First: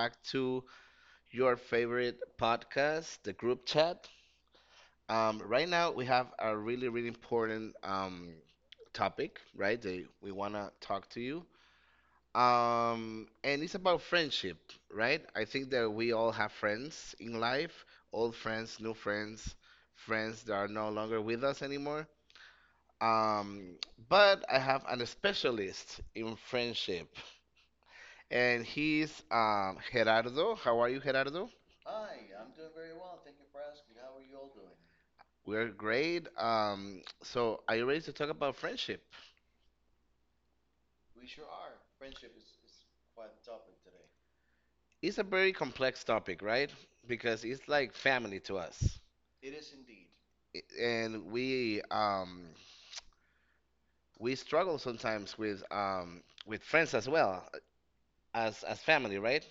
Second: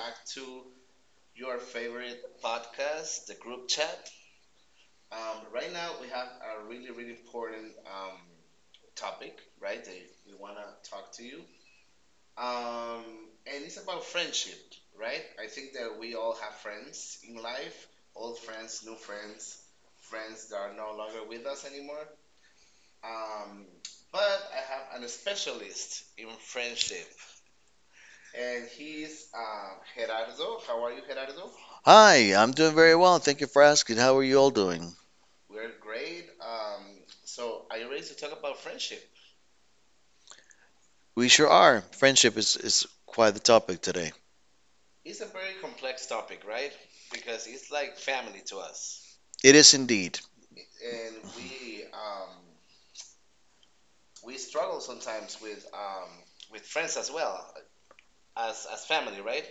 back to your favorite podcast, the group chat. Right now, we have a really, really important topic, right? That we want to talk to you. And it's about friendship, right? I think that we all have friends in life, old friends, new friends, friends that are no longer with us anymore. Um, but I have an specialist in friendship. And he's Gerardo. How are you, Gerardo? Hi, I'm doing very well. Thank you for asking. How are you all doing? We're great. So are you ready to talk about friendship? We sure are. Friendship is quite the topic today. It's a very complex topic, right? Because it's like family to us, It is indeed. and we we struggle sometimes with friends as well as family, right?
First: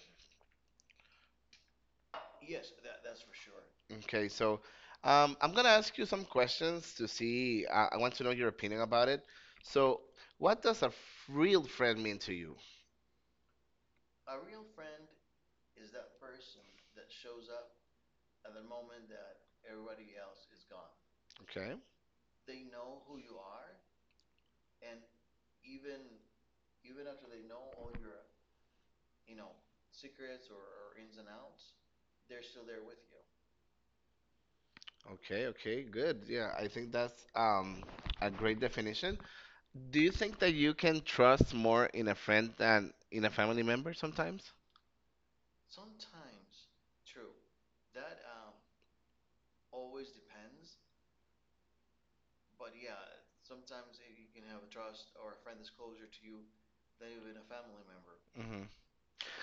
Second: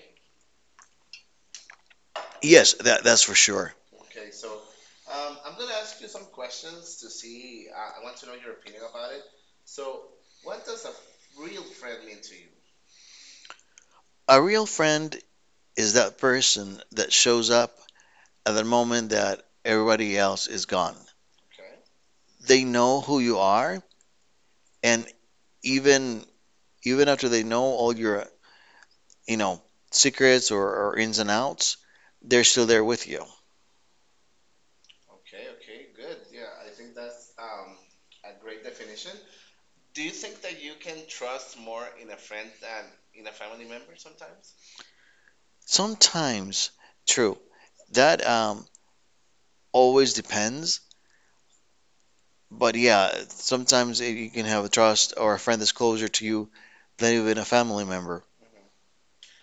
Yes, that's for sure. Okay, so I'm gonna ask you some questions to see. I want to know your opinion about it. So, what does a f- real friend mean to you? A real friend is that person that shows up at the moment that everybody else is gone. Okay. They know who you are, and even even after they know all your, you know, secrets or ins and outs, they're still there with you. Okay, okay, good. Yeah, I think that's a great definition. Do you think that you can trust more in a friend than in a family member sometimes? Sometimes, true, that always depends. But yeah, sometimes you can have a trust or a friend that's closer to you than even a family member. hmm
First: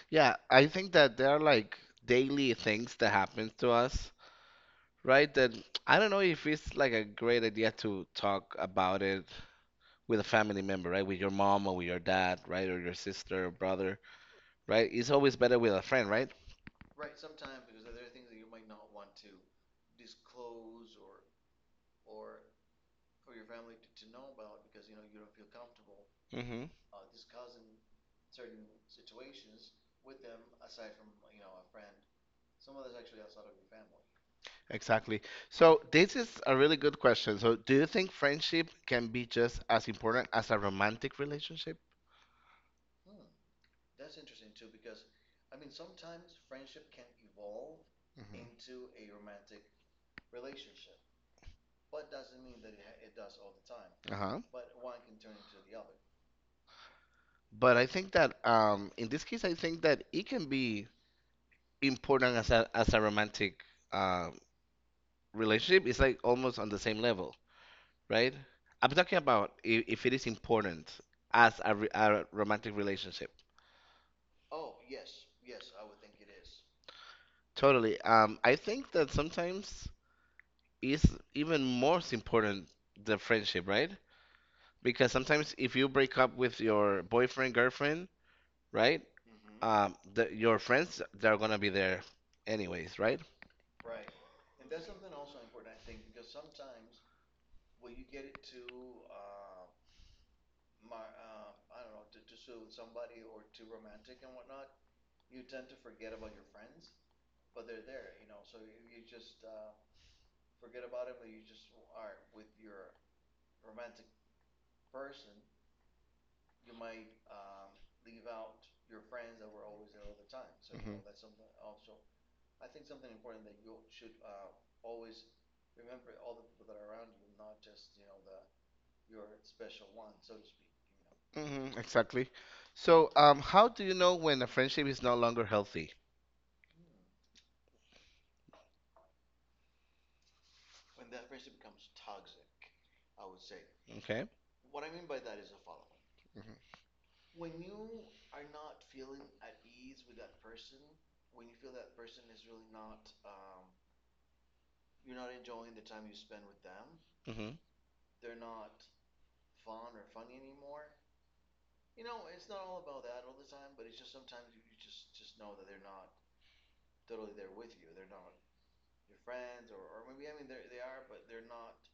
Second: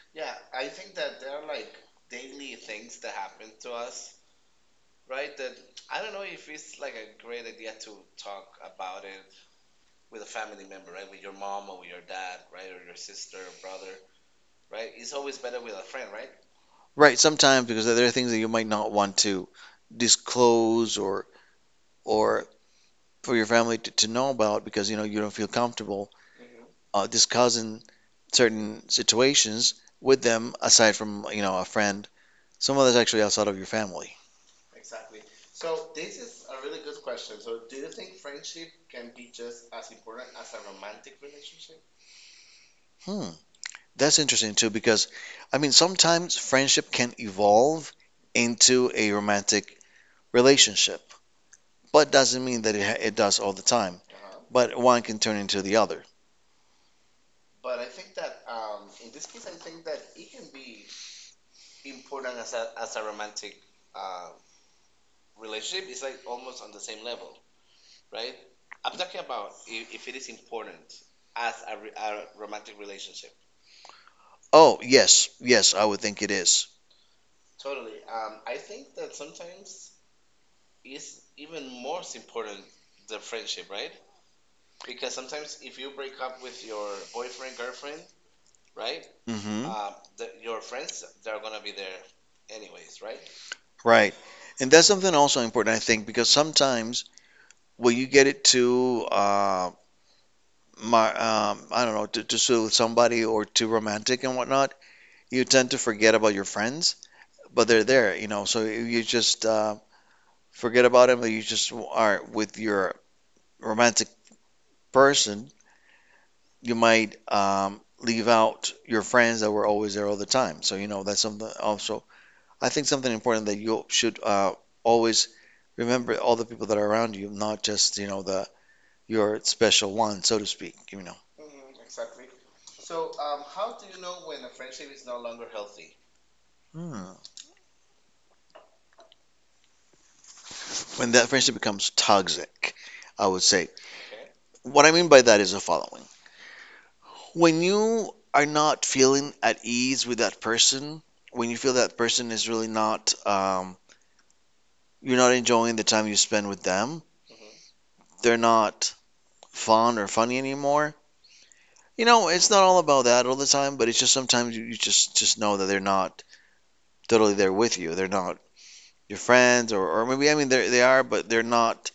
Yeah, I think that there are like daily things that happens to us, right? That I don't know if it's like a great idea to talk about it with a family member, right? With your mom or with your dad, right? Or your sister or brother, right? It's always better with a friend, right? Right, sometimes because there are things that you might not want to disclose or for your family to know about because you know you don't feel comfortable discussing certain situations with them aside from you know a friend, someone that's actually outside of your family. Exactly. So this is a really good question. So do you think friendship can be just as important as a romantic relationship? Hmm, that's interesting too because I mean sometimes friendship can evolve Mhm. into a romantic relationship, but doesn't mean that it does all the time. Uh-huh. But one can turn into the other. But I think that in this case, I think that it can be important as a romantic um, relationship. It's like almost on the same level, right? I'm talking about if it is important as a romantic relationship. Oh, yes, yes, I would think it is. Totally. I think that sometimes it's even more important the friendship, right? Because sometimes if you break up with your boyfriend, girlfriend, right? Mm-hmm. Your friends, they're gonna be there anyways, right? Right. And that's something also important, I think, because sometimes when you get it too, I don't know, to suit somebody or too romantic and whatnot, you tend to forget about your friends, but they're there, you know. So you just forget about them, but you just are with your romantic person, you might leave out your friends that were always there all the time. So, you hmm know, that's something also, I think something important that you should always remember all the people that are around you, not just, you know, the your special one, so to speak, you know. Exactly. So, how do you know when a friendship is no longer healthy? Hmm. When that friendship becomes toxic, I would say. Okay. What I mean by that is the following. hmm When you are not feeling at ease with that person, when you feel that person is really not, you're not enjoying the time you spend with them, hmm they're not fun or funny anymore. You know, it's not all about that all the time, but it's just sometimes you just know that they're not totally there with you. They're not your friends, or maybe I mean they are, but they're not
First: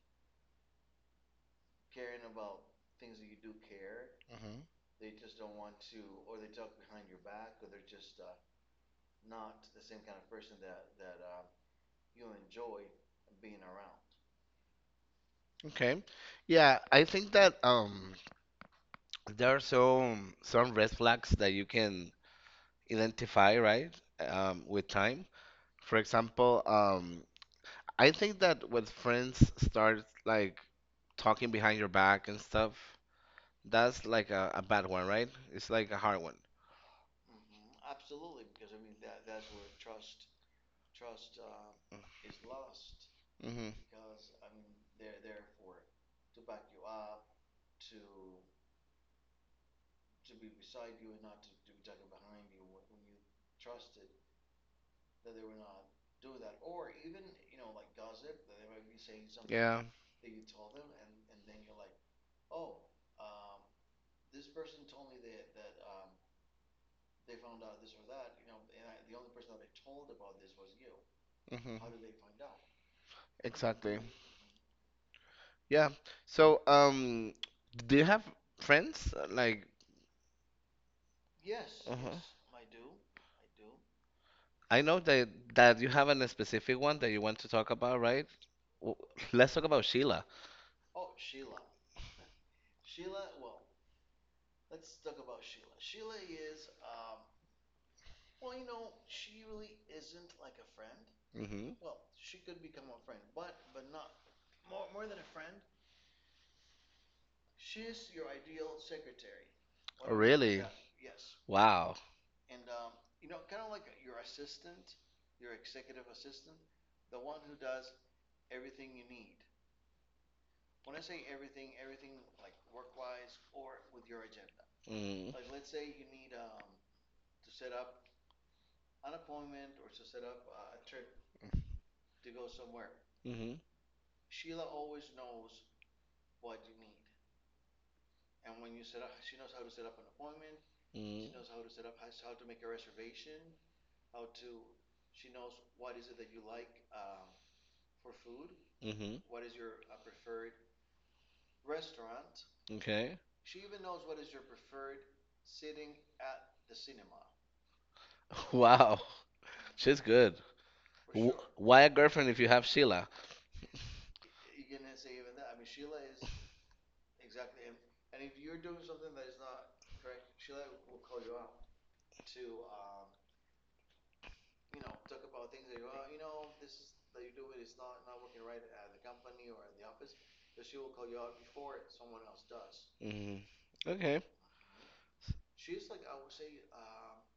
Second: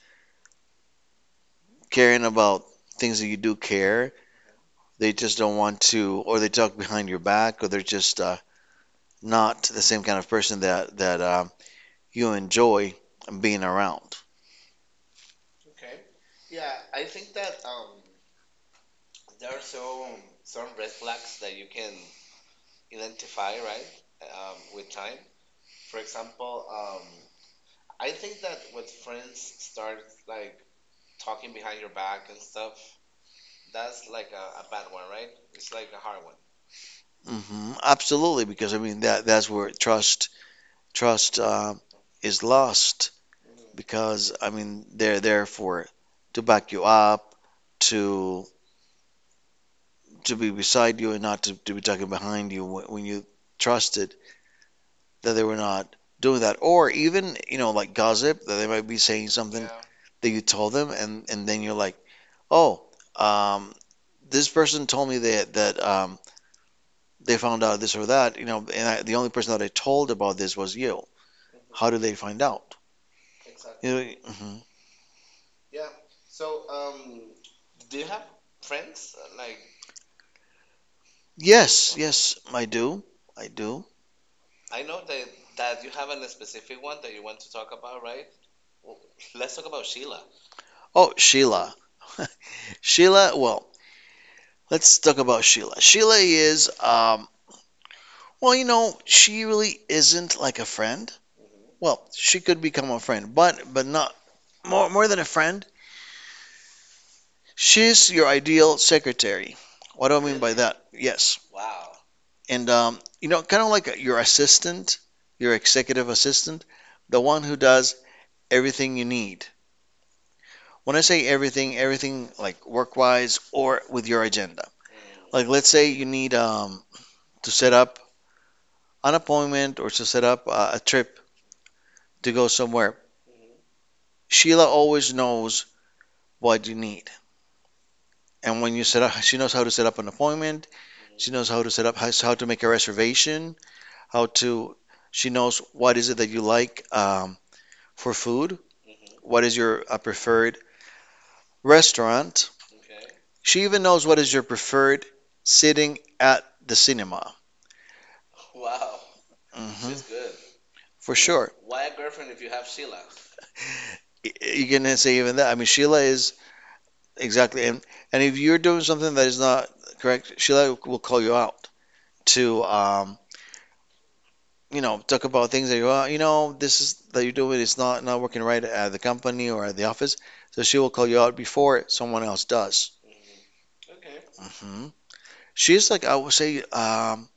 caring about things that you do care. hmm They just don't want to, or they talk behind your back, or they're just not the same kind of person that you enjoy being around. Okay. Yeah, I think that there are some red flags that you can identify, right? With time. For example, I think that when friends start like talking behind your back and stuff, that's like a bad one, right? It's like a hard one. Hmm. Absolutely, because I mean that's where trust is lost Mm-hmm. because I mean they're there for to back you up, to to be beside you, and not to be talking behind you when you trusted that they were not doing that, or even you know like gossip that they might be saying something Yeah. that you told them, and then you're like, oh, um, this person told me that they found out this or that, you know, and I, the only person that I told about this was you. Mm-hmm. How did they find out? You Exactly. know, mhm. Yeah. So, do you have friends like? Yes, Uh-huh. yes, I do, I do. I know that you have a specific one that you want to talk about, right? W let's talk about Sheila. Oh, Sheila. Sheila, well, let's talk about Sheila. Sheila is, well, you know, she really isn't like a friend. Mm-hmm. Well, she could become a friend, but not more than a friend. She's your ideal secretary. What do I mean by Really? that? Yes. Wow. And you know, kind of like your assistant, your executive assistant, the one who does everything you need. When I say everything, everything like work-wise or with your agenda. Like Mm-hmm. let's say you need to set up an appointment or to set up a trip to go somewhere. Sheila always knows what you need. And when you set up, she knows how to set up an appointment. She Mm-hmm. knows how to set up, how, to make a reservation, how to, she knows what is it that you like for food, Mm-hmm. what is your preferred restaurant. Okay. She even knows what is your preferred sitting at the cinema. Wow. She's Mhm. good. For W- sure. why a girlfriend if you have Sheila? You're going to say even that. I mean, Sheila is. Exactly. And if you're doing something that is not correct, Sheila will call you out to you know, talk about things that you are, you know, this is that you're doing is not working right at the company or at the office. So she will call you out before someone else does. hmm Okay. Hmm. She's like I would say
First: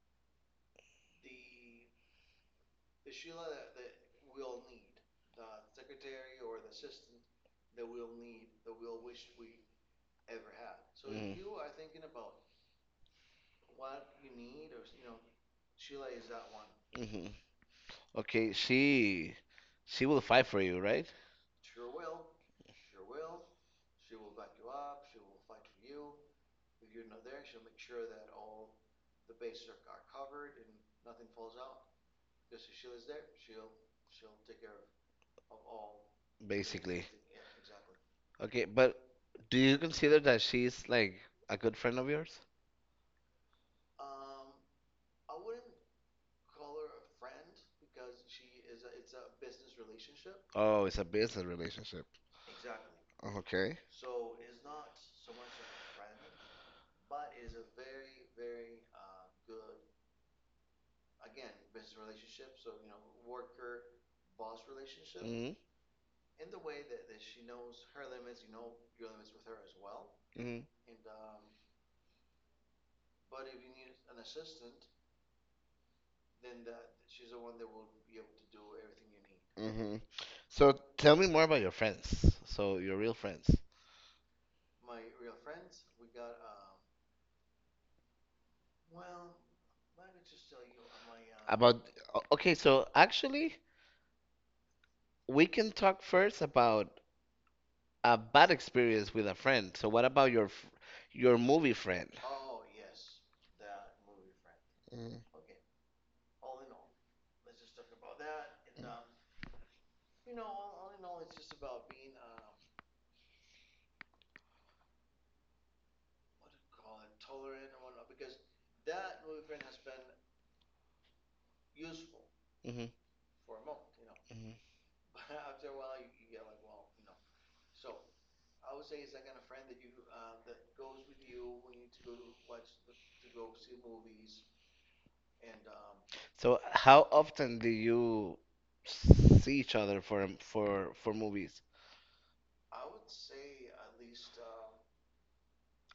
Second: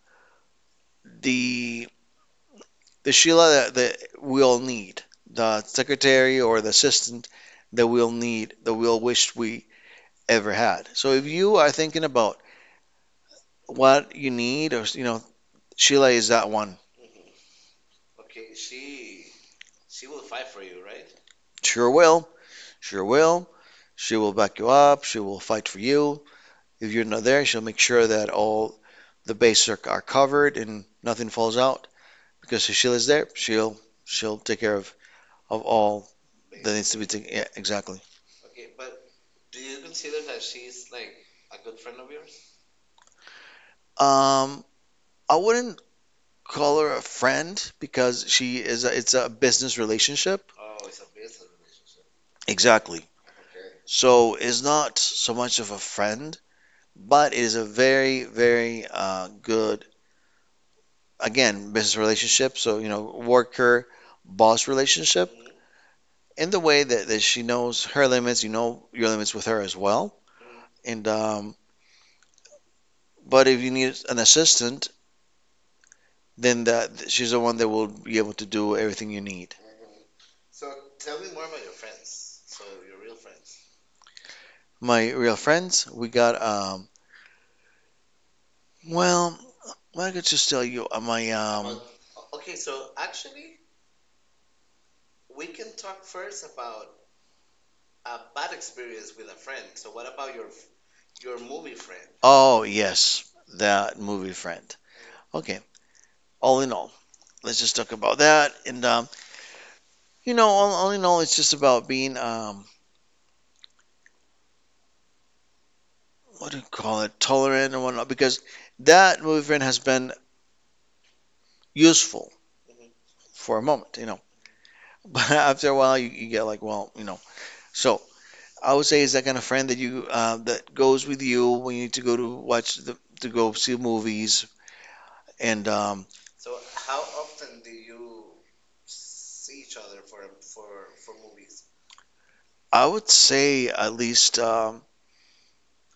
the the Sheila that we'll need, the secretary or the assistant that we'll need, that we'll wish we ever had. So if Mm. you are thinking about what you need or you know she lays that one. hmm Okay. She will fight for you, right? Sure will. Sure will. She will back you up. She will fight for you. If you're not there, she'll make sure that all the bases are covered and nothing falls out. Because if Sheila's there, she'll take care of all that needs to be Basically. taken. Yeah, Exactly. exactly. Okay. But do you consider that she's like a good friend of yours? Um, I wouldn't call her a friend because she is a, it's a business relationship. Oh, it's a business relationship. Exactly. Okay. So it's not so much of a friend, but it is a very good again, business relationship. So, you know, worker boss relationship hmm in the way that she knows her limits, you know your limits with her as well. hmm And, but if you need an assistant, then that she's the one that will be able to do everything you need. hmm So tell me more about your friends. So your real friends. My real friends, we got, well, I could just tell you, About okay, so actually, we can talk first about a bad experience with a friend. So what about your your movie friend? oh, yes, that movie friend. Mm, Okay, all in all, let's just talk about that. And, you know, all in all, it's just about being, what do you call it, tolerant and whatnot, because that movement has been useful mhm, for a moment, you know. mhm. But after a while, you get like, well, you know. So I would say is that kind of friend that you that goes with you when you need to go to watch the to go see movies. And So how often do you see each other for for movies? I would say at least,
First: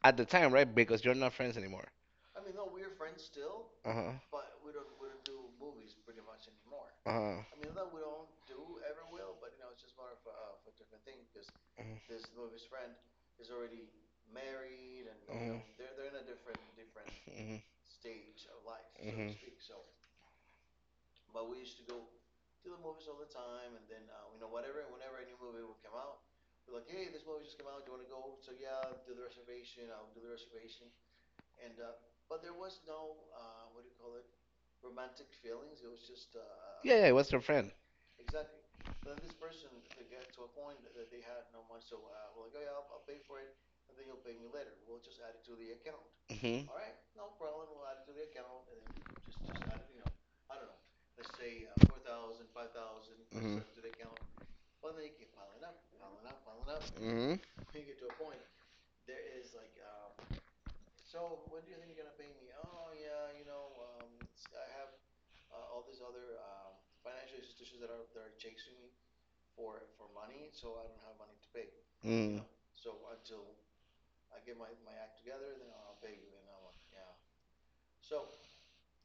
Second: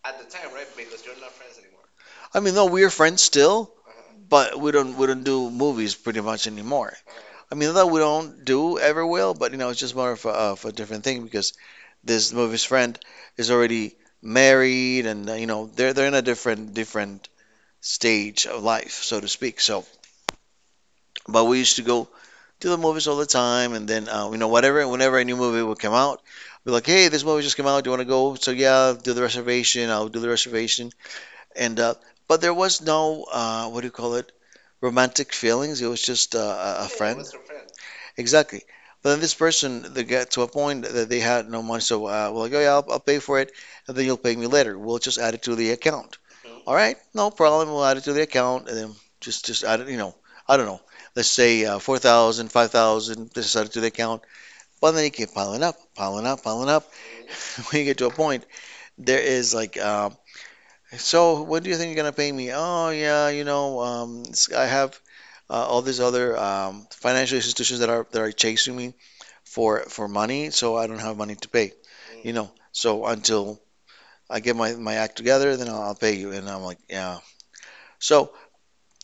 At the time, right? Because you're not friends anymore. I mean, no, we are friends still, Uh-huh. but we don't do movies pretty much anymore. Uh-huh. I mean, that we don't do ever will, but you know, it's just more of of a different thing because mhm, this movie's friend is already married and you mhm, know they're in a mhm, different stage of life, so to mhm. speak. So but we used to go to the movies all the time, and then you know whatever whenever a new movie would come out, we're like, hey, this movie just came out, do you want to go? So yeah, do the reservation I'll do the reservation. And But there was no what do you call it romantic feelings. It was just a Yeah, yeah, it friend. was your friend. Exactly. But then this person, they got to a point that they had no money, so well, like, oh yeah, I'll pay for it, and then you'll pay me later. We'll just add it to the account. Mm-hmm. All right, no problem. We'll add it to the account, and then just add it. You know, I don't know. Let's say 4,000, 5,000. Just Mhm. add it to the account. But then you keep piling up, piling up, piling up. Mm-hmm. When you get to a point, there is like, so when do you think you're gonna pay me? Oh yeah, you know, it's- I have all these other financial institutions that are chasing me for money, so I don't have money to pay. You Mm. know, so until I get my act together, then I'll pay you. And I'm like, yeah. So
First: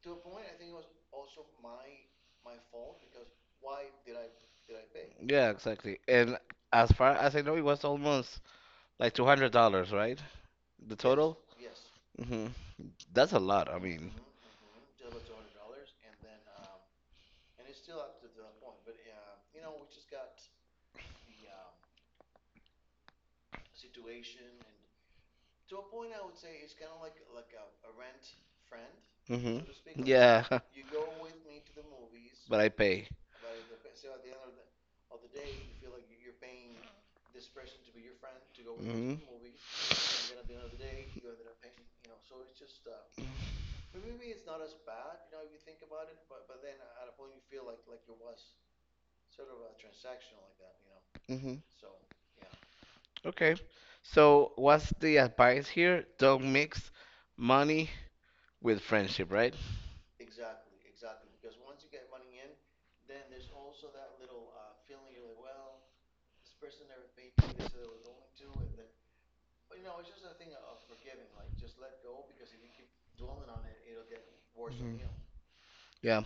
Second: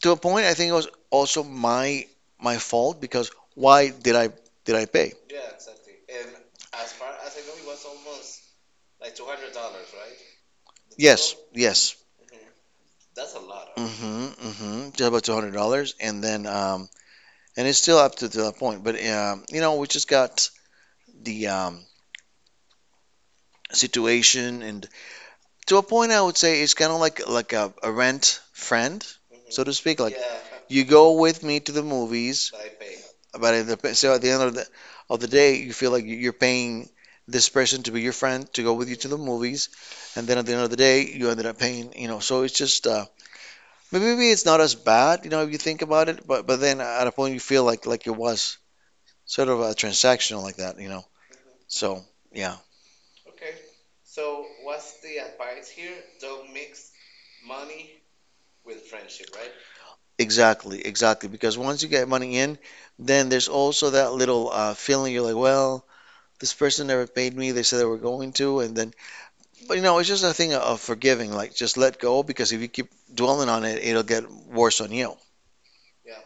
to a point, I think it was also my fault because Know. why did I pay? Yeah, exactly. And as far as I know, it was almost like $200, right? The Yes, yes. Mm-hmm. That's a lot. I Mm-hmm, mm-hmm. Just about $200, and then and it's still up to that point. But you know, we just got the situation and to a point, I would say it's kind of like a rent friend, so Mm-hmm. so to speak. Like Yeah, you go with me to the movies, but I pay. but at the end of the day, you feel like you're paying this person to be your friend to go with you to Mhm. the movies, and then at the end of the day, you ended up paying. You know, so it's just maybe it's not as bad, you know, if you think about it. But then at a point, you feel like it was sort of a transactional like that, you know. Mm-hmm. So yeah. Okay. So, what's the advice here? Don't mix money with friendship, right? Exactly, exactly. Because once you get money in, then there's also that little feeling. You're like, well, this person never paid me. They said they were going to, and then, but you know, it's just a thing of forgiving. Like, just let go, because if you keep dwelling on it, it'll get worse on you. Yeah.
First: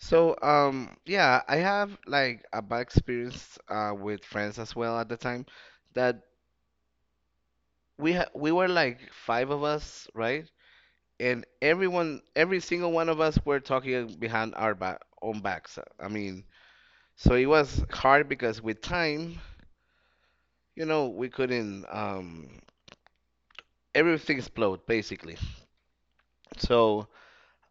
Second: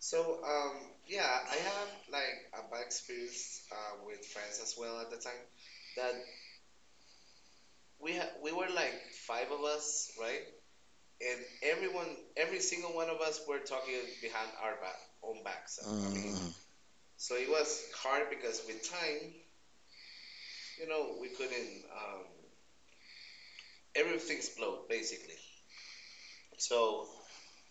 So, yeah, I have like a bad experience with friends as well at the time that we were like five of us, right? And everyone, every single one of us were talking behind our back, own backs. I mean, Mm, so it was hard because with time, you know, we couldn't everything explode basically. So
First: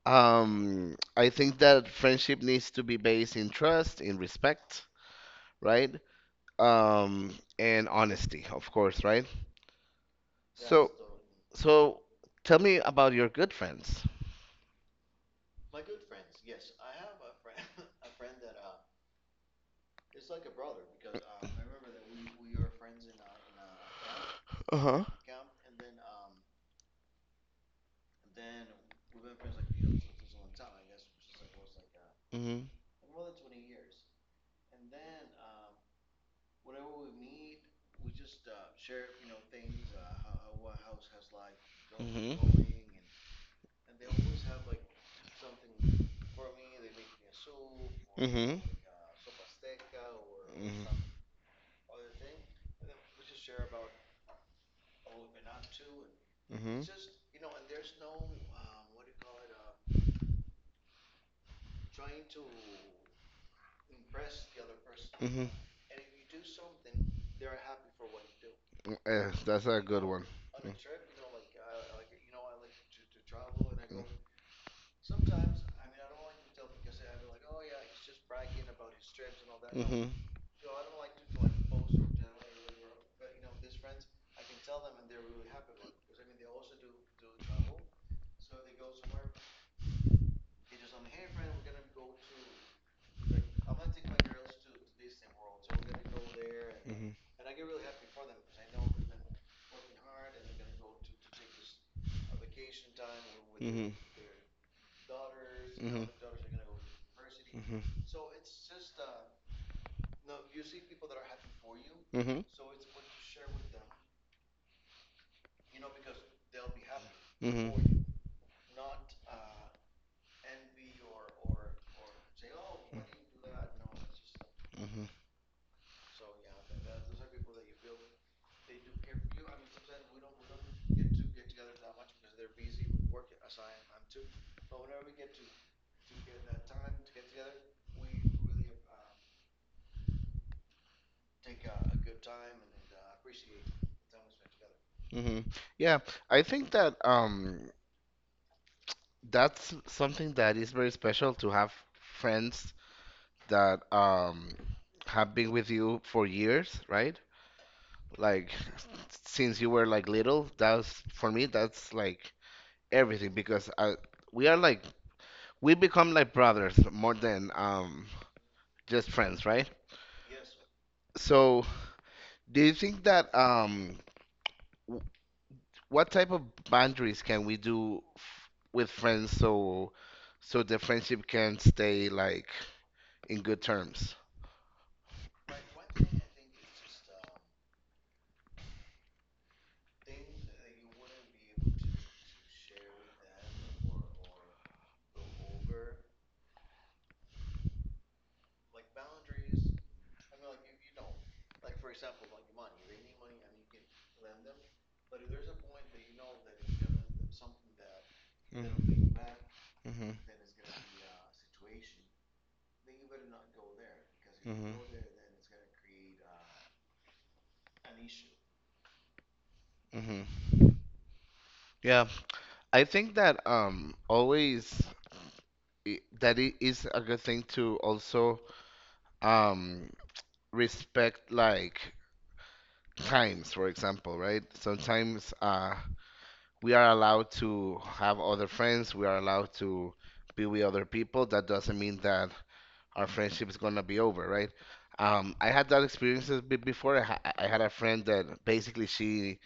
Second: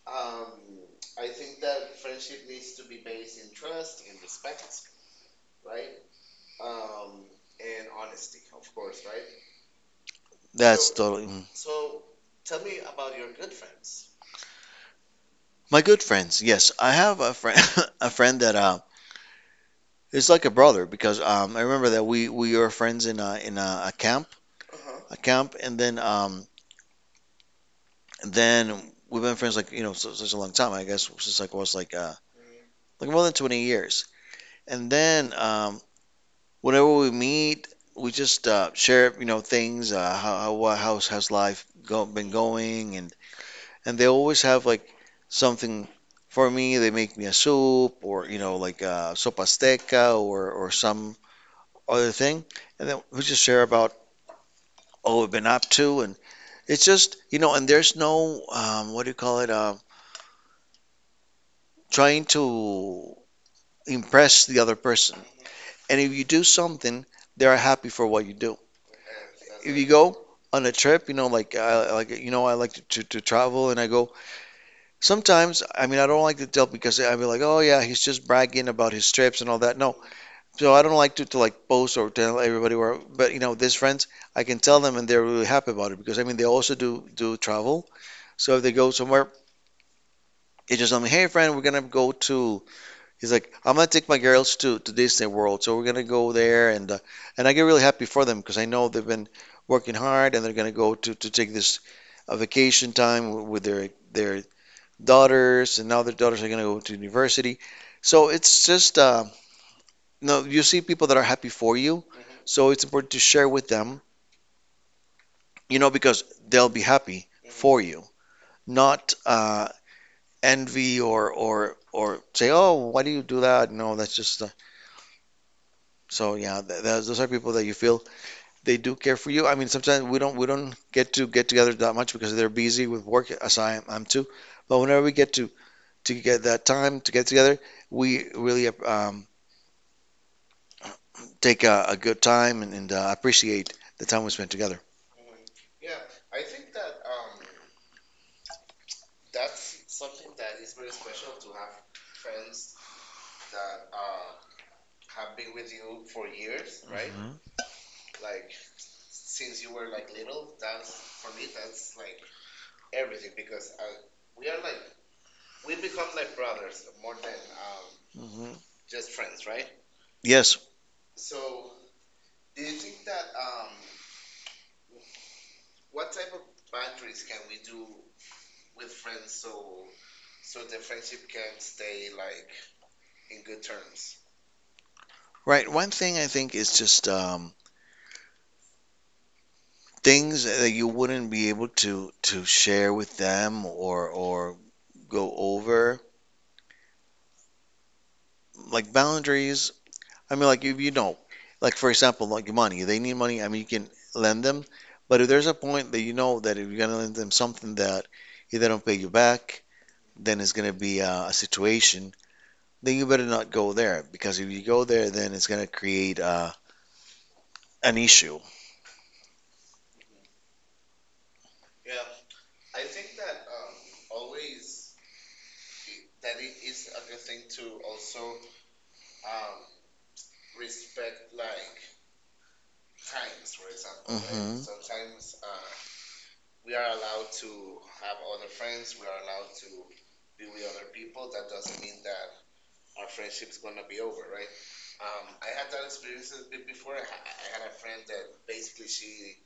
I think that friendship needs to be based in trust, in respect, right? Um, and honesty, of course, right? So that's totally. Mm. so tell me about your good friends. My good friends, yes, I have a friend, a friend that is like a brother because I remember that we were friends in Uh-huh. a camp, and then we've been friends like you know such, such a long time. I guess since like I was Mhm. like more than 20 years. And then whenever we meet, we just share, you know, things, how how's life been hmm going, and they always have like something for me. They make me a soup, or you Mm-hmm. know like sopa azteca, or some other thing, and then we just share about all we've been up to, and hmm it's just you know, and there's no what do you call it? Trying to impress the other person. hmm And if you do something, they are happy for what you do. mm That's If a you good go one. on a trip, you know, like I like you know, I like to travel, and I go. Sometimes, I mean, I don't like to tell because I'd be like, oh yeah, he's just bragging about his trips and all that. No, Mm-hmm. so I don't like to like post or tell everybody where. But you know, these friends, I can tell them, and they're really happy about it because I mean, they also do travel. So if they go somewhere, they just tell me, hey friend, we're gonna go to. He's like, I'm gonna take my girls to Disney World, so we're gonna go there, Mm-hmm. and I get really happy for them because I know they've been working hard, and they're gonna go to take this vacation time with their daughters, and now Mhm. their daughters are gonna go to university. Mm-hmm. So it's just, you know, you see people that are happy for you, Mm-hmm. so it's important to share with them, you know, because they'll be happy for you, not envy or or say, oh, why do you do that? No, that's just uh. Mm-hmm. So yeah, th those are people that you feel they do care for you. I mean, sometimes we don't get to get together that much because they're busy with work, as I am, I'm too. But whenever we get to get that time to get together, we really take a good time, and appreciate the time we spend together. Mm-hmm. Yeah, I think that that's something that is very special to have friends that have been with you for years, right? Like since you were like little, that's for me that's like everything because I, we are like we become like brothers more than Mhm, mhm. just friends, right? Yes, So do you think that w- what type of boundaries can we do f with friends so so the friendship can stay like in good terms? right. One thing I think is just things that you wouldn't be able to share with them or go over, like boundaries. I mean, like you know, like for example, like money. They need money. I mean, you can lend them, but if there's a point that you know that if you're gonna lend them something that if they Mm-hmm. don't pay you back, Mm-hmm. then it's gonna be a situation. Then you better not go there, because if you go Mm-hmm. there, then it's gonna create an issue. hmm Yeah, I think that always that it is a good thing to also um, respect like times, for example, right? Hmm. Sometimes we are allowed to have other friends, we are allowed to be with other people. That doesn't mean that our friendship is gonna be over, right? I had that experience a before. I had a friend that basically she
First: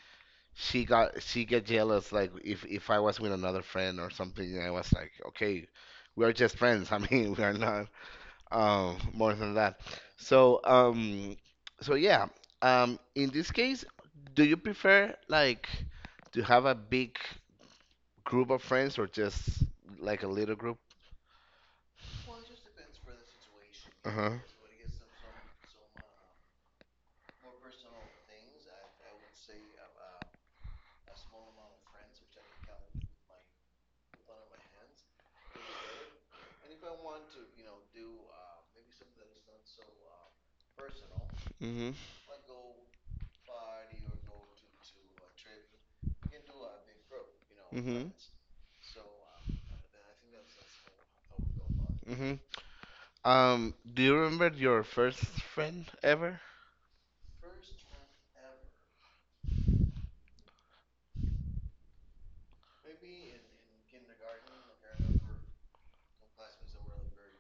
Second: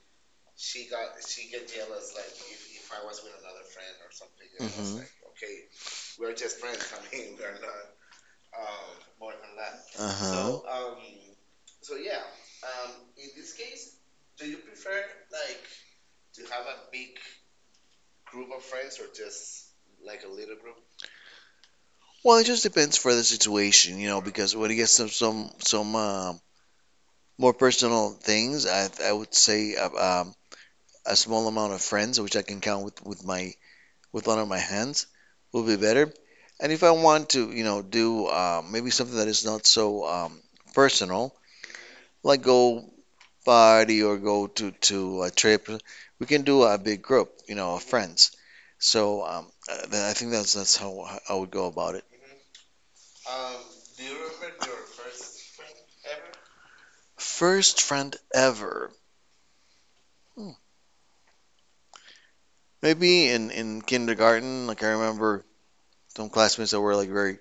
she got she get jealous like if I was with another friend or something. I was Hmm. like, okay, we are just friends. I mean, we are not more than that. Uh-huh. So, so yeah. In this case, do you prefer like to have a big group of friends or just like a little group? Well, it just depends for the situation, you know, Uh-huh. because when it gets to some more personal things, I would say a small amount of friends, which I can count with my with one of my hands, will be better. And if I want to, you know, do maybe something that is not so personal, Mm-hmm. like go party or go to a trip, we can do a big group, you know, of Mm-hmm. friends. So I think that's how I would go about it. Mm-hmm. Do you remember your first friend ever? First friend ever. Hmm. Maybe in kindergarten, like I remember some classmates that were like very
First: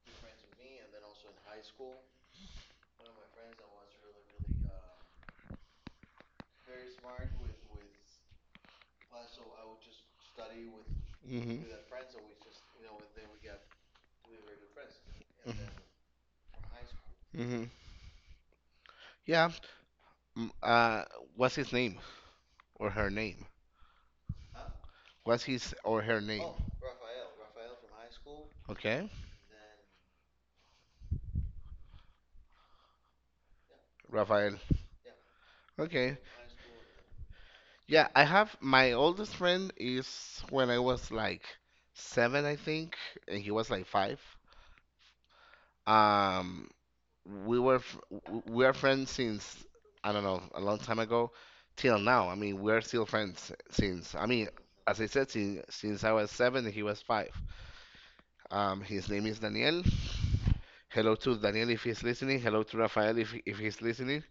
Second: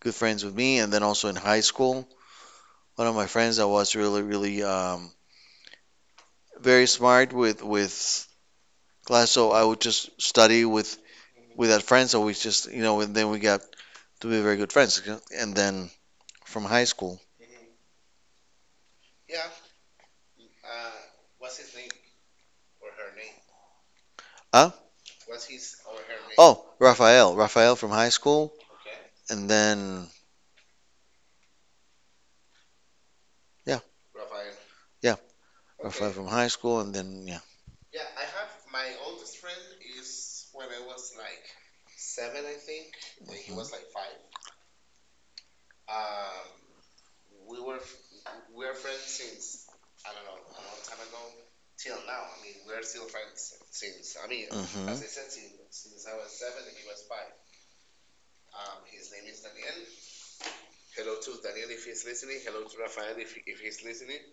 good friends with me, and then also in high school, one of my friends that was really, really very smart with class. So I would just study Mm-hmm. with that friend. So we just, you know, and then we got to be very good friends. And Mm-hmm. then from high school, Mm-hmm. Yeah. Mm, what's his name or her name? huh? What's his or her name? Oh, Rafael, Rafael from high school, Okay. and then yeah, Rafael. yeah, Rafael Okay. from high school, and then yeah. Yeah, I have my oldest friend is when I was like seven, I think, and he Mhm. was like five. Um, we were we are friends since I don't know a long time ago till now. I mean, we're still friends since I mean, Mhm. as I said, since I was seven and he was five. His name is Daniel. Hello to Daniel if he's listening. Hello to Rafael if he's listening.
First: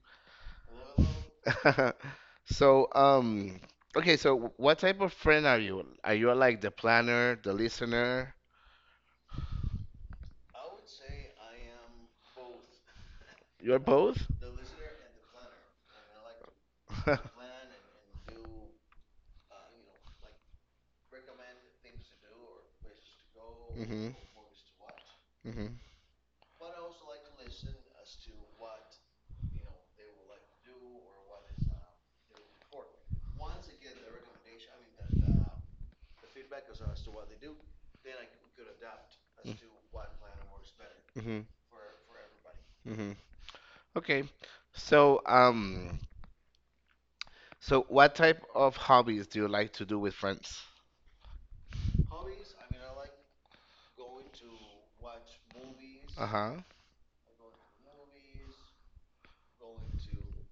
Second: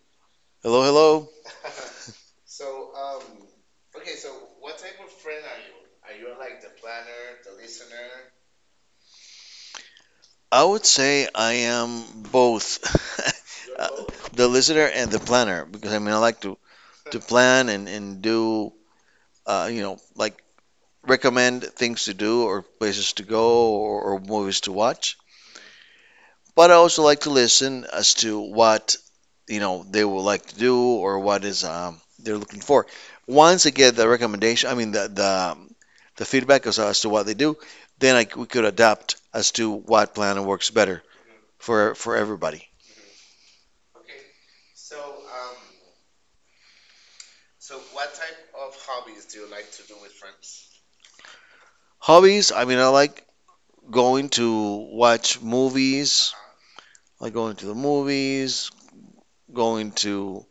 Hello, hello. So, okay, so what type of friend are you? Are you like the planner, the listener? I would say I am both. You're uh, both? the listener and the planner, because I mean I like to plan and do you know like recommend things to do, or places to go, Mm-hmm. or movies to watch. Mm-hmm. But I also like to listen as to what you know they would like to do, or what is they're looking for. Once I get the recommendation, I mean the the feedback as to what they do, then we could adapt as to what planner works better Mm-hmm. For everybody. Mm-hmm. Okay. So, so what type of hobbies do you like to do with friends? Hobbies, I mean, I like going to watch movies, Uh-huh. like going to the movies, going to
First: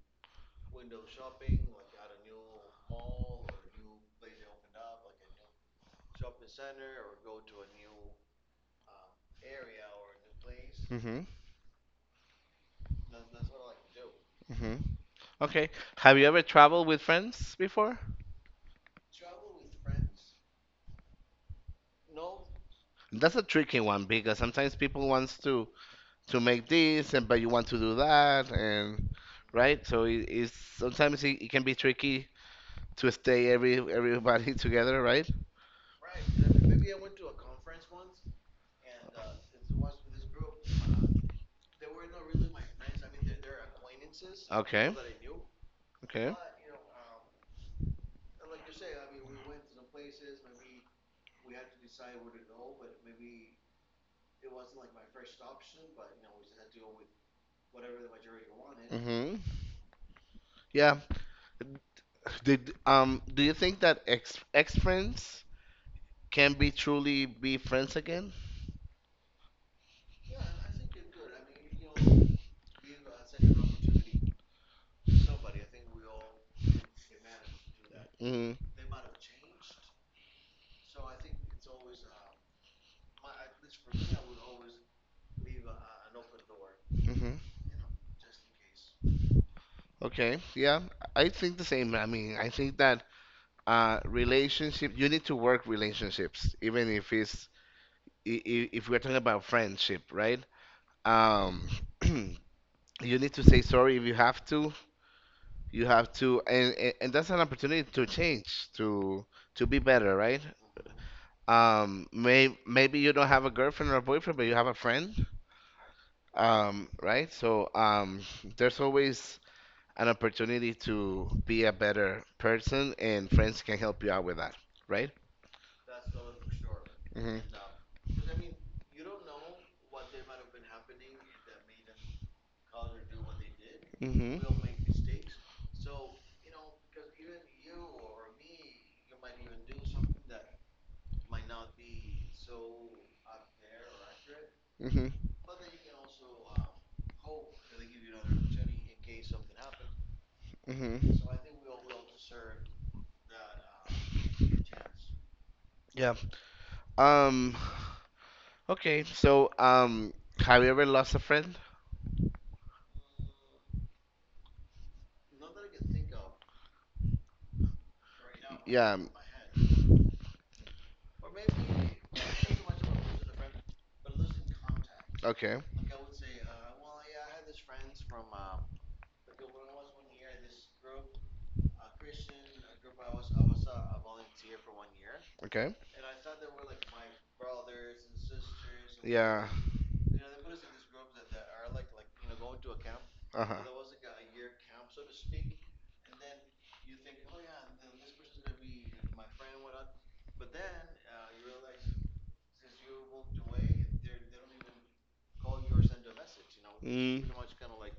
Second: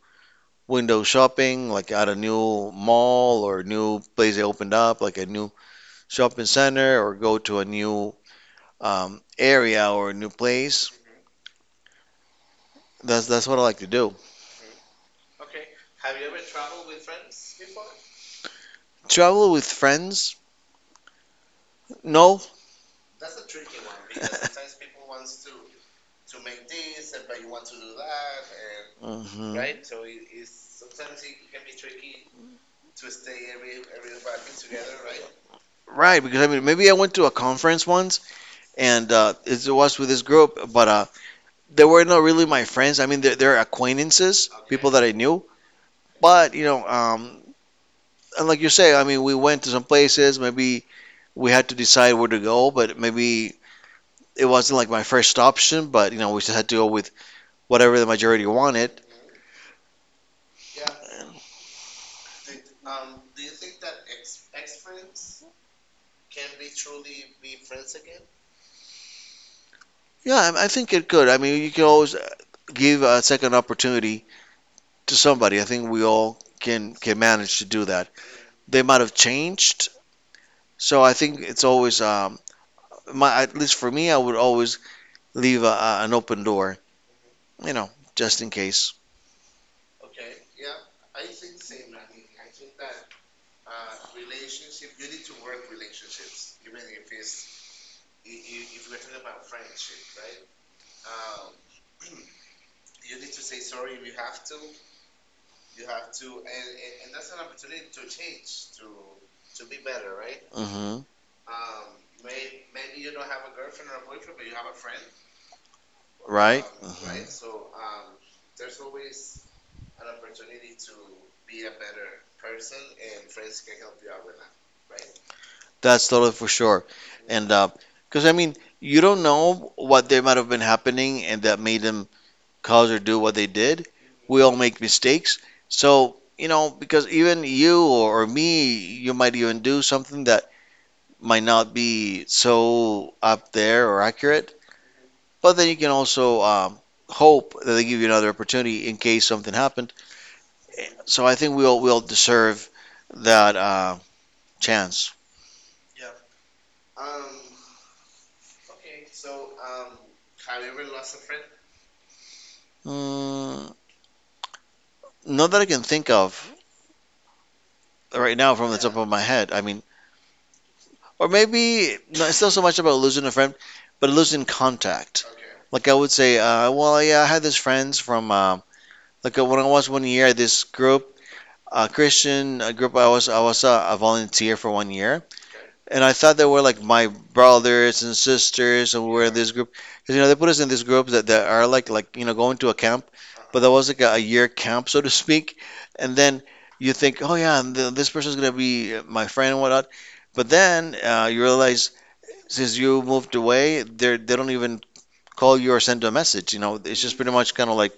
window shopping, like at a new mall or a new place they opened up, like a new shopping center, or go to a new area or a new place. Mm-hmm. That's what I like to do. Mm-hmm. Okay. Have you ever traveled with friends before? Travel with friends? No. That's a tricky one because sometimes people wants to make this and but you want to do that and Mhm. right so it is sometimes it can be tricky to stay everybody together, right? Right, because I mean, maybe I went to a conference once, and it was with this group, but they were not really my friends. I mean, they're acquaintances. Okay, people Okay. that I knew. Okay. But you know, and like you say, I mean, we went to some places. Maybe we had to decide where to go, but maybe it wasn't like my first option. But you know, we just had to go with whatever the majority wanted. hmm yeah, did do you think that ex friends can be truly be friends again? Yeah, I think it could. I mean, you can always give a second opportunity to somebody. I think we all can manage to do that. hmm They might have changed, so I think it's always my at least for me, I would always leave an open door. hmm You know, just in case. okay, yeah, I think the same. I mean, I think that relationship you need to work relationships even if if we're talking about friendship, right? Um, you need to say sorry if you have to. You have to, and, and that's an opportunity to change, to be better, right? Hmm. Maybe you don't have a girlfriend or a boyfriend, but you have a friend, Right? Right? Hmm. So there's always an opportunity to be a better person, and friends can help you out with that, right? That's totally for sure. Mm-hmm. And because I mean, you don't know what they might have been happening and that made them cause or do what they did. Mm-hmm. We all make mistakes. So, you know, because even you or me, you might even do something that might not be so up there or accurate. Mm-hmm. But then you can also hope that they give you another opportunity in case something happened. Mm-hmm. So I think we all deserve that. Chance. Yeah. Um, okay, so, have you ever lost a friend? Mm, not that I can think of right now from the Yeah, top of my head. I mean, or maybe no, it's not so much about losing a friend, but losing contact. okay, Like I would say, well, yeah, I had these friends from like when I was one year at this group, a Christian group. I was a volunteer for one year, okay. and I thought they were like my brothers and sisters, and we were in Yeah, this group, because you know they put us in this group that, that are like you know going to a, uh-huh. but that was like a year camp, so to speak. And then you think, oh yeah, and this person's gonna be my friend and whatnot. But then you realize since you moved away, they don't even call you or send you a message. You know, it's just Mm, pretty much kind of like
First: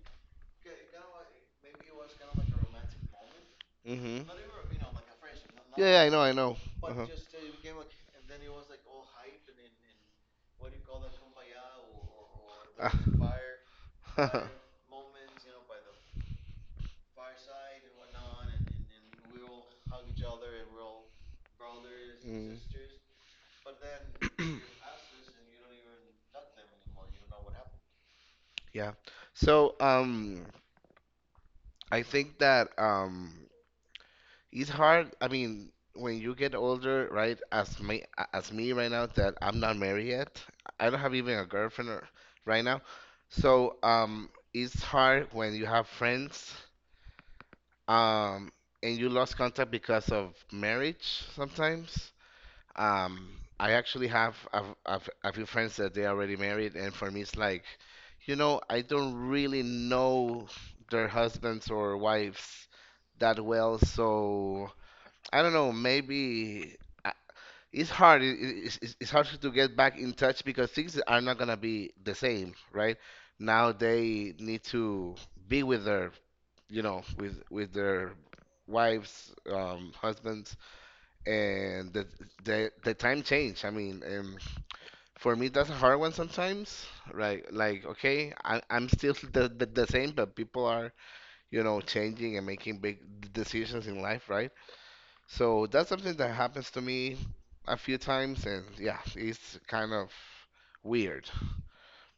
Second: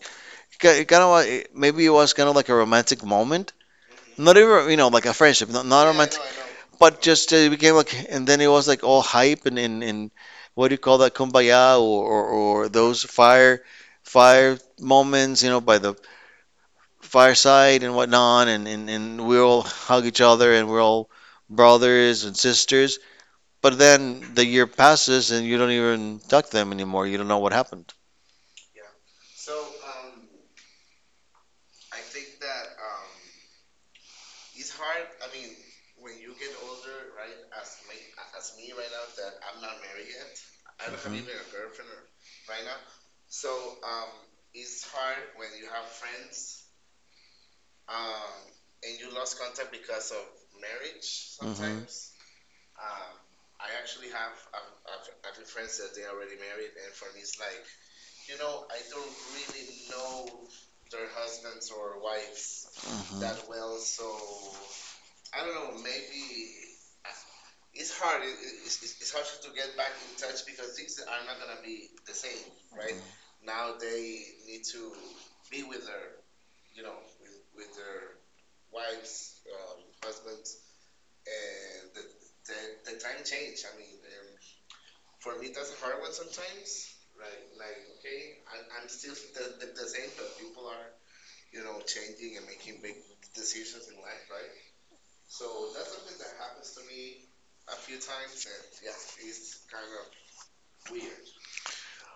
kind of maybe it was kind of like a romantic moment, mm-hmm. not even you know like a friendship, not not Yeah, yeah, I know, romantic, I know. but Uh-huh. just it became like, and then it was like all hype and in what do you call that, kumbaya, or those Ah. fire moments, you know, by the fireside and whatnot, and we all hug each other, and we're all brothers and Mm, sisters. But then the year passes and you don't even talk to them anymore. You don't know what happened. yeah. So, I think that, it's hard. I mean, when you get older, right? As me right now, that I'm not married yet. I don't have even a girlfriend or- right now. So, it's hard when you have friends, um, and you lost contact because of marriage sometimes. I actually have a few friends that they already married, and for me, it's like, you know, I don't really know their husbands or wives Mhm. that well, so. I don't know. Maybe I- it's hard. It's, it's hard to get back in touch because things are not gonna be the same, right? Now they need to be with their, you know, with their wives, husbands, and the time change. I mean, for me that's a hard one sometimes, right? Like, okay, I'm still the same, but people are, you know, changing and making big decisions in life, right? So that's something that happens to me a few times, and yeah, it's kind of weird.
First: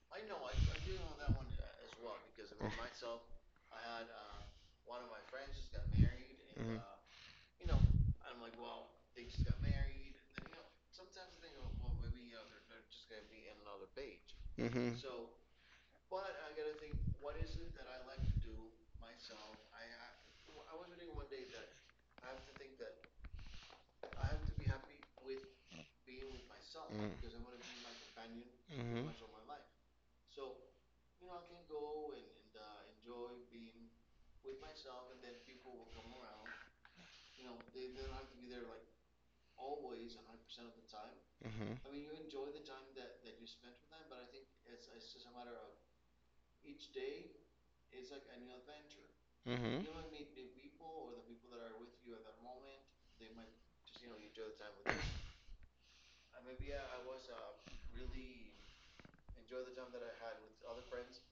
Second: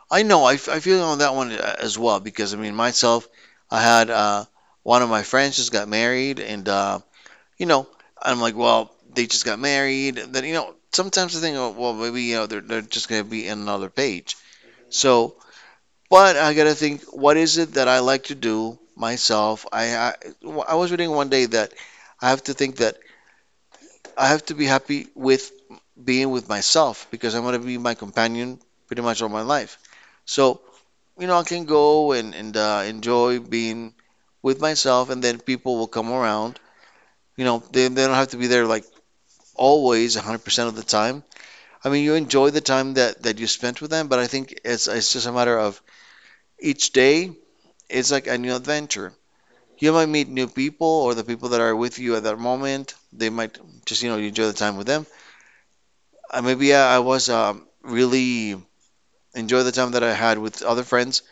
I know. I feel on that one as well, because I mean myself, I had one of my friends just got married, and Mhm. You know, I'm like, well, they just got married. Then you know, sometimes I think, oh, well, maybe you know, they're just gonna be in another page. Mhm. So, but I gotta think, what is it that I like to do myself? I was reading one day that I have to think that I have to be happy with being with myself, because I'm Mhm. gonna be my companion pretty Mhm. much all my life. So, you know, I can go and enjoy being with myself, and then people will come around. You know, they don't have to be there like always 100% of the time. Mhm. I mean, you enjoy the time that you spent with them, but I think it's just a matter of each day is like a new adventure. Mhm. You might meet new people or the people that are with you at that moment. They might just, you enjoy the time with them. Maybe I was really enjoy the time that I had with other friends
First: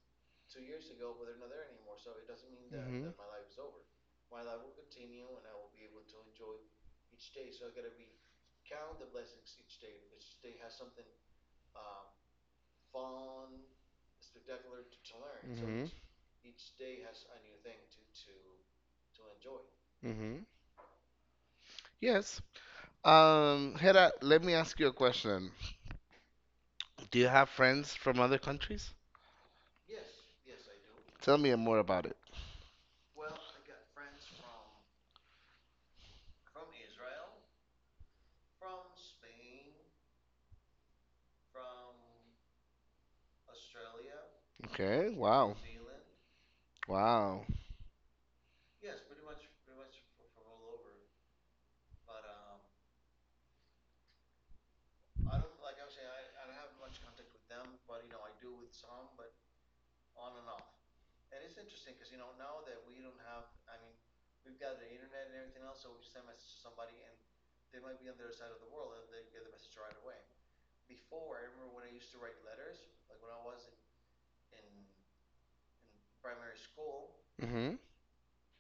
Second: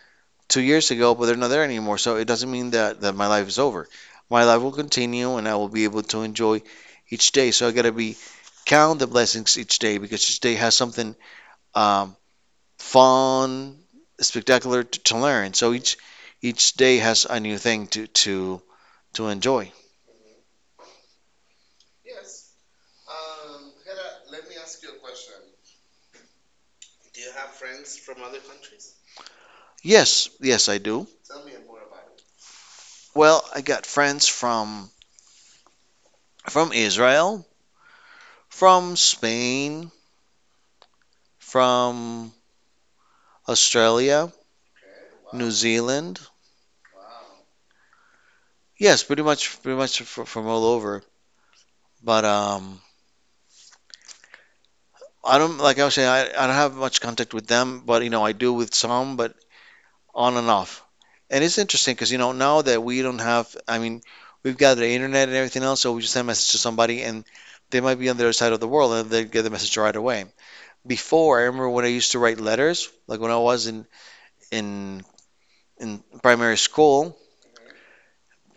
2 years ago, but they're not there anymore. So it doesn't mean that my life is over. My life will continue and I will be able to enjoy each day. So I got to be count the blessings each day because each day has something um, fun, spectacular to learn. So Mhm. each day has a new thing to enjoy. Mhm. Yes. Hera, let me ask you a question. Do you have friends from other countries? Yes, yes, I do. Tell me more about it. Well, I got friends from Israel, from Spain, from Australia, Okay. New Wow. Zealand. Wow. Yes, pretty much from all over. But I don't like I was saying, I don't have much contact with them, but you know I do with some. But on and off. And it's interesting because you know now that we don't have, I mean, we've got the internet and everything else, so we just send a message to somebody and they might be on the other side of the world and they get the message right away. Before, I remember when I used to write letters, like when I was in in in primary school, Mhm.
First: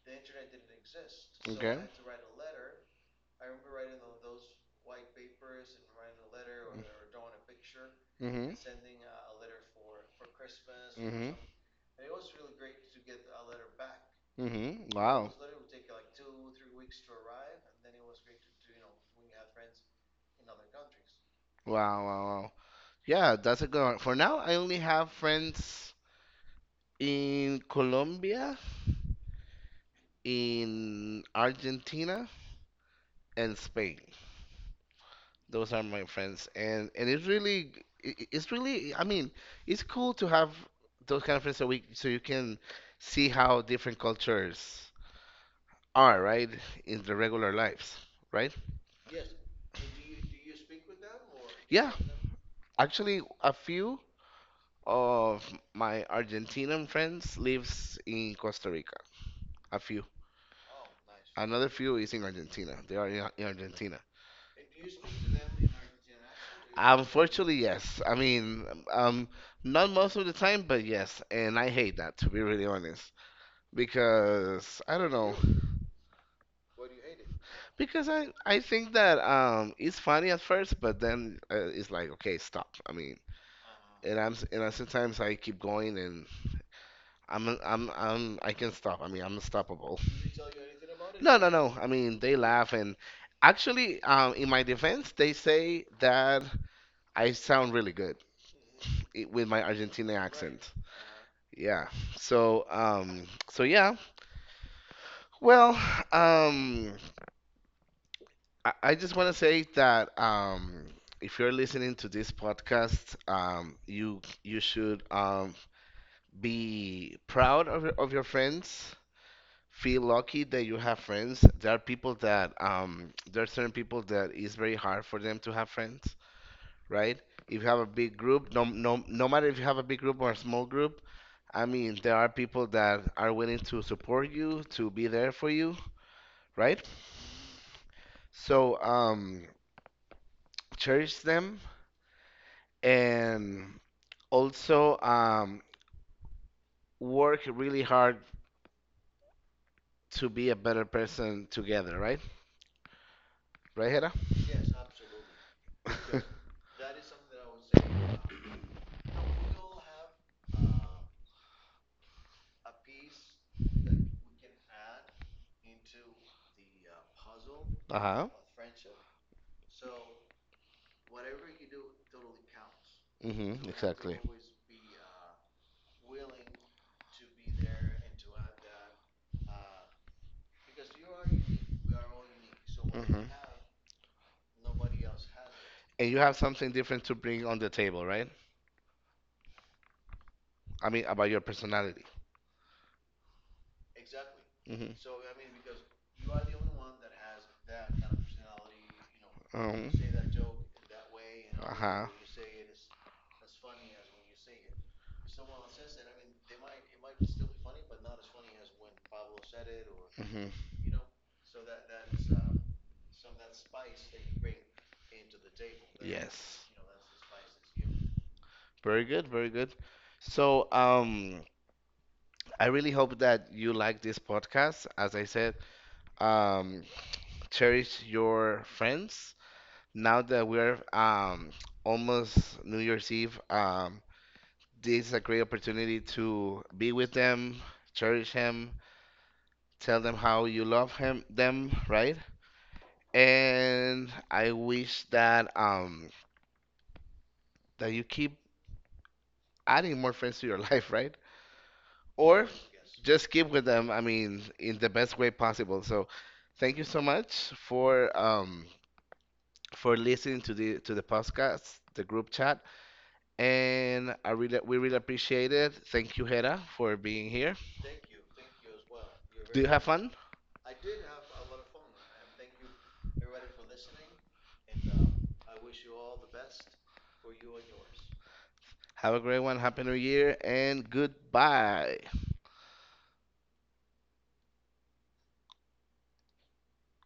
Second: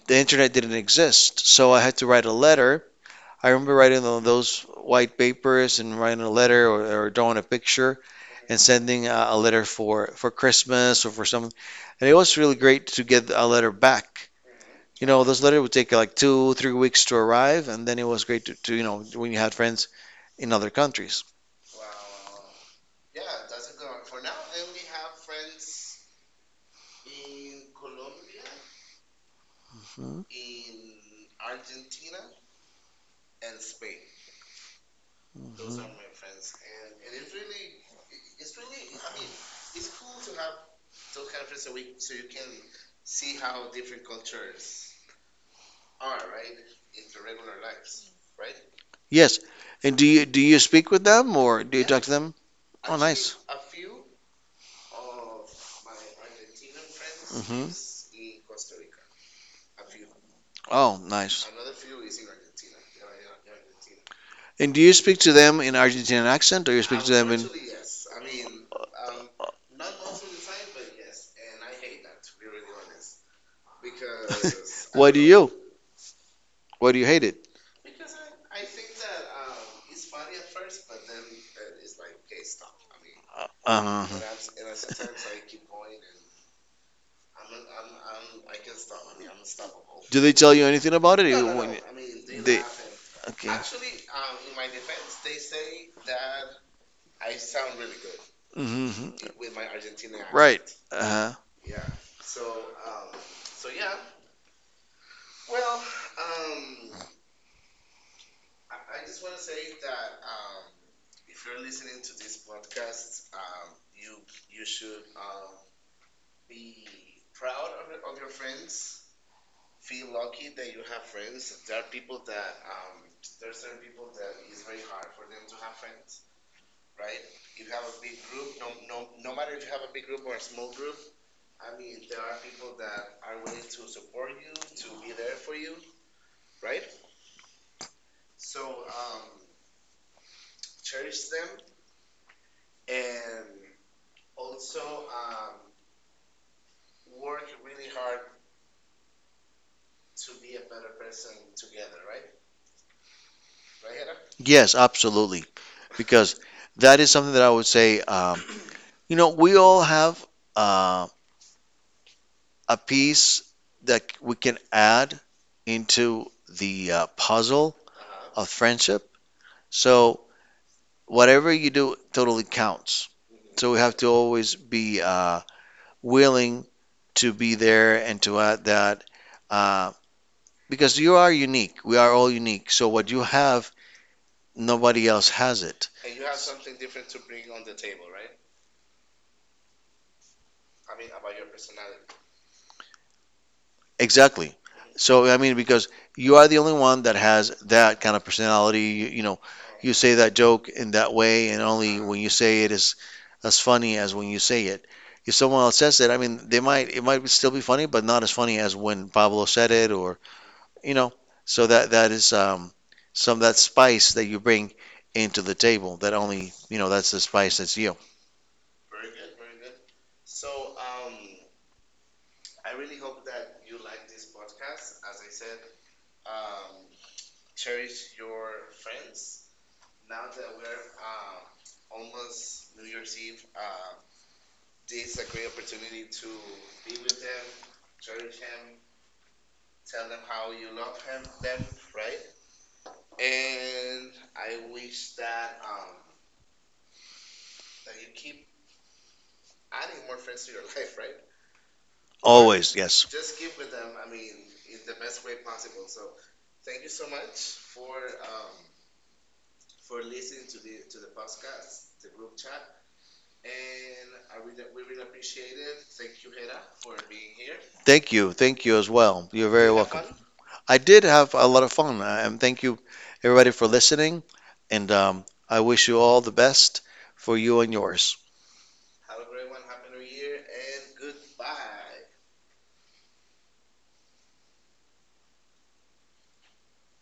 the internet didn't exist, so Okay. I had to write a letter. I remember writing on those white papers and writing a letter or drawing a picture Mhm. and sending a letter for Christmas or for Mhm. something. And it was really great to get a letter back Mhm. you know, Wow. This letter would take like 2, 3 weeks to arrive, and then it was great to when you had friends in other countries. Wow, wow, wow. Yeah, that's a good one. For now, I only have friends in Colombia, Mhm, in Argentina, and Spain. Those mhm. are my friends, and it's really, it's really. I mean, it's cool to have those kind of friends so we so you can see how different cultures are, right, in the regular lives, right? Yes. And do you speak with them or do you Yeah, talk to them? Oh, actually, nice. a few. Of my Argentinian friends Hmm. lives in Costa Rica. A few. Oh, nice. Another few is in Argentina. They are in Argentina. And do you speak to them in Argentinian accent or you speak to them in? Unfortunately, yes. I mean, um, not most of the time, but yes. And I hate that, to be really honest, because I Why don't do know. you? Why do you hate it? Because I think that it's funny at first, but then it's like, okay, stop. I mean, But and I'm s- and I, sometimes I keep going and I'm I can stop. I mean, I'm unstoppable. do they tell you anything about it? No, no, When no. I mean, they they, and laugh and okay. actually, in my defense, they say that I sound really good Hmm. With my Argentina Right. accent. Accent. Uh-huh. Yeah. So, so yeah. Well, um, I just want to say that if you're listening to this podcast, you you should be proud of of your friends feel lucky that you have friends. There are people that there are certain people that it's very hard for them to have friends, right? If you have a big group, no matter if you have a big group or a small group, I mean there are people that are willing to support you, to be there for you, right? So cherish them and also work really hard to be a better person together, right? Right, Hera? Yes, absolutely. Because that is something that I would say, we all have uh, a piece that we can add into the puzzle Uh-huh. of friendship. So whatever you do totally counts. Mm-hmm, So we have to exactly. always be willing to be there and to add that. Uh, because you are unique. We are all unique. So what you hmm have, nobody else has it. And you have something different to bring on the table, right? I mean, about your personality. Exactly. Mm-hmm. So I mean, because You, are the only one that has that kind of personality. You, you know, Um, you say that joke in that way, and only uh-huh. when you say it is as funny as when you say it. If someone else says it, I mean, they might it might still be funny, but not as funny as when Pablo said it, or hmm you know. So that is some that spice that you bring into the table. That only Yes. you know that's the spice that's you. Very good, very good. So, I really hope that you like this podcast. As I said, um, cherish your friends. Now that we're almost New Year's Eve, this is a great opportunity to be with them, cherish him, tell them how you love him them, right? And I wish that that you keep adding more friends to your life, right? Or Always, yes. just keep with them, I mean, in the best way possible. So thank you so much for listening to the podcast, the group chat. And I really we really appreciate it. Thank you, Hera, for being here. Thank you. Thank you as well. You're, did, Do you very have welcome. fun? I did have a lot of fun, and thank you, everybody, for listening. And I wish you all the best for you and yours. Have a great one. Happy New Year and goodbye.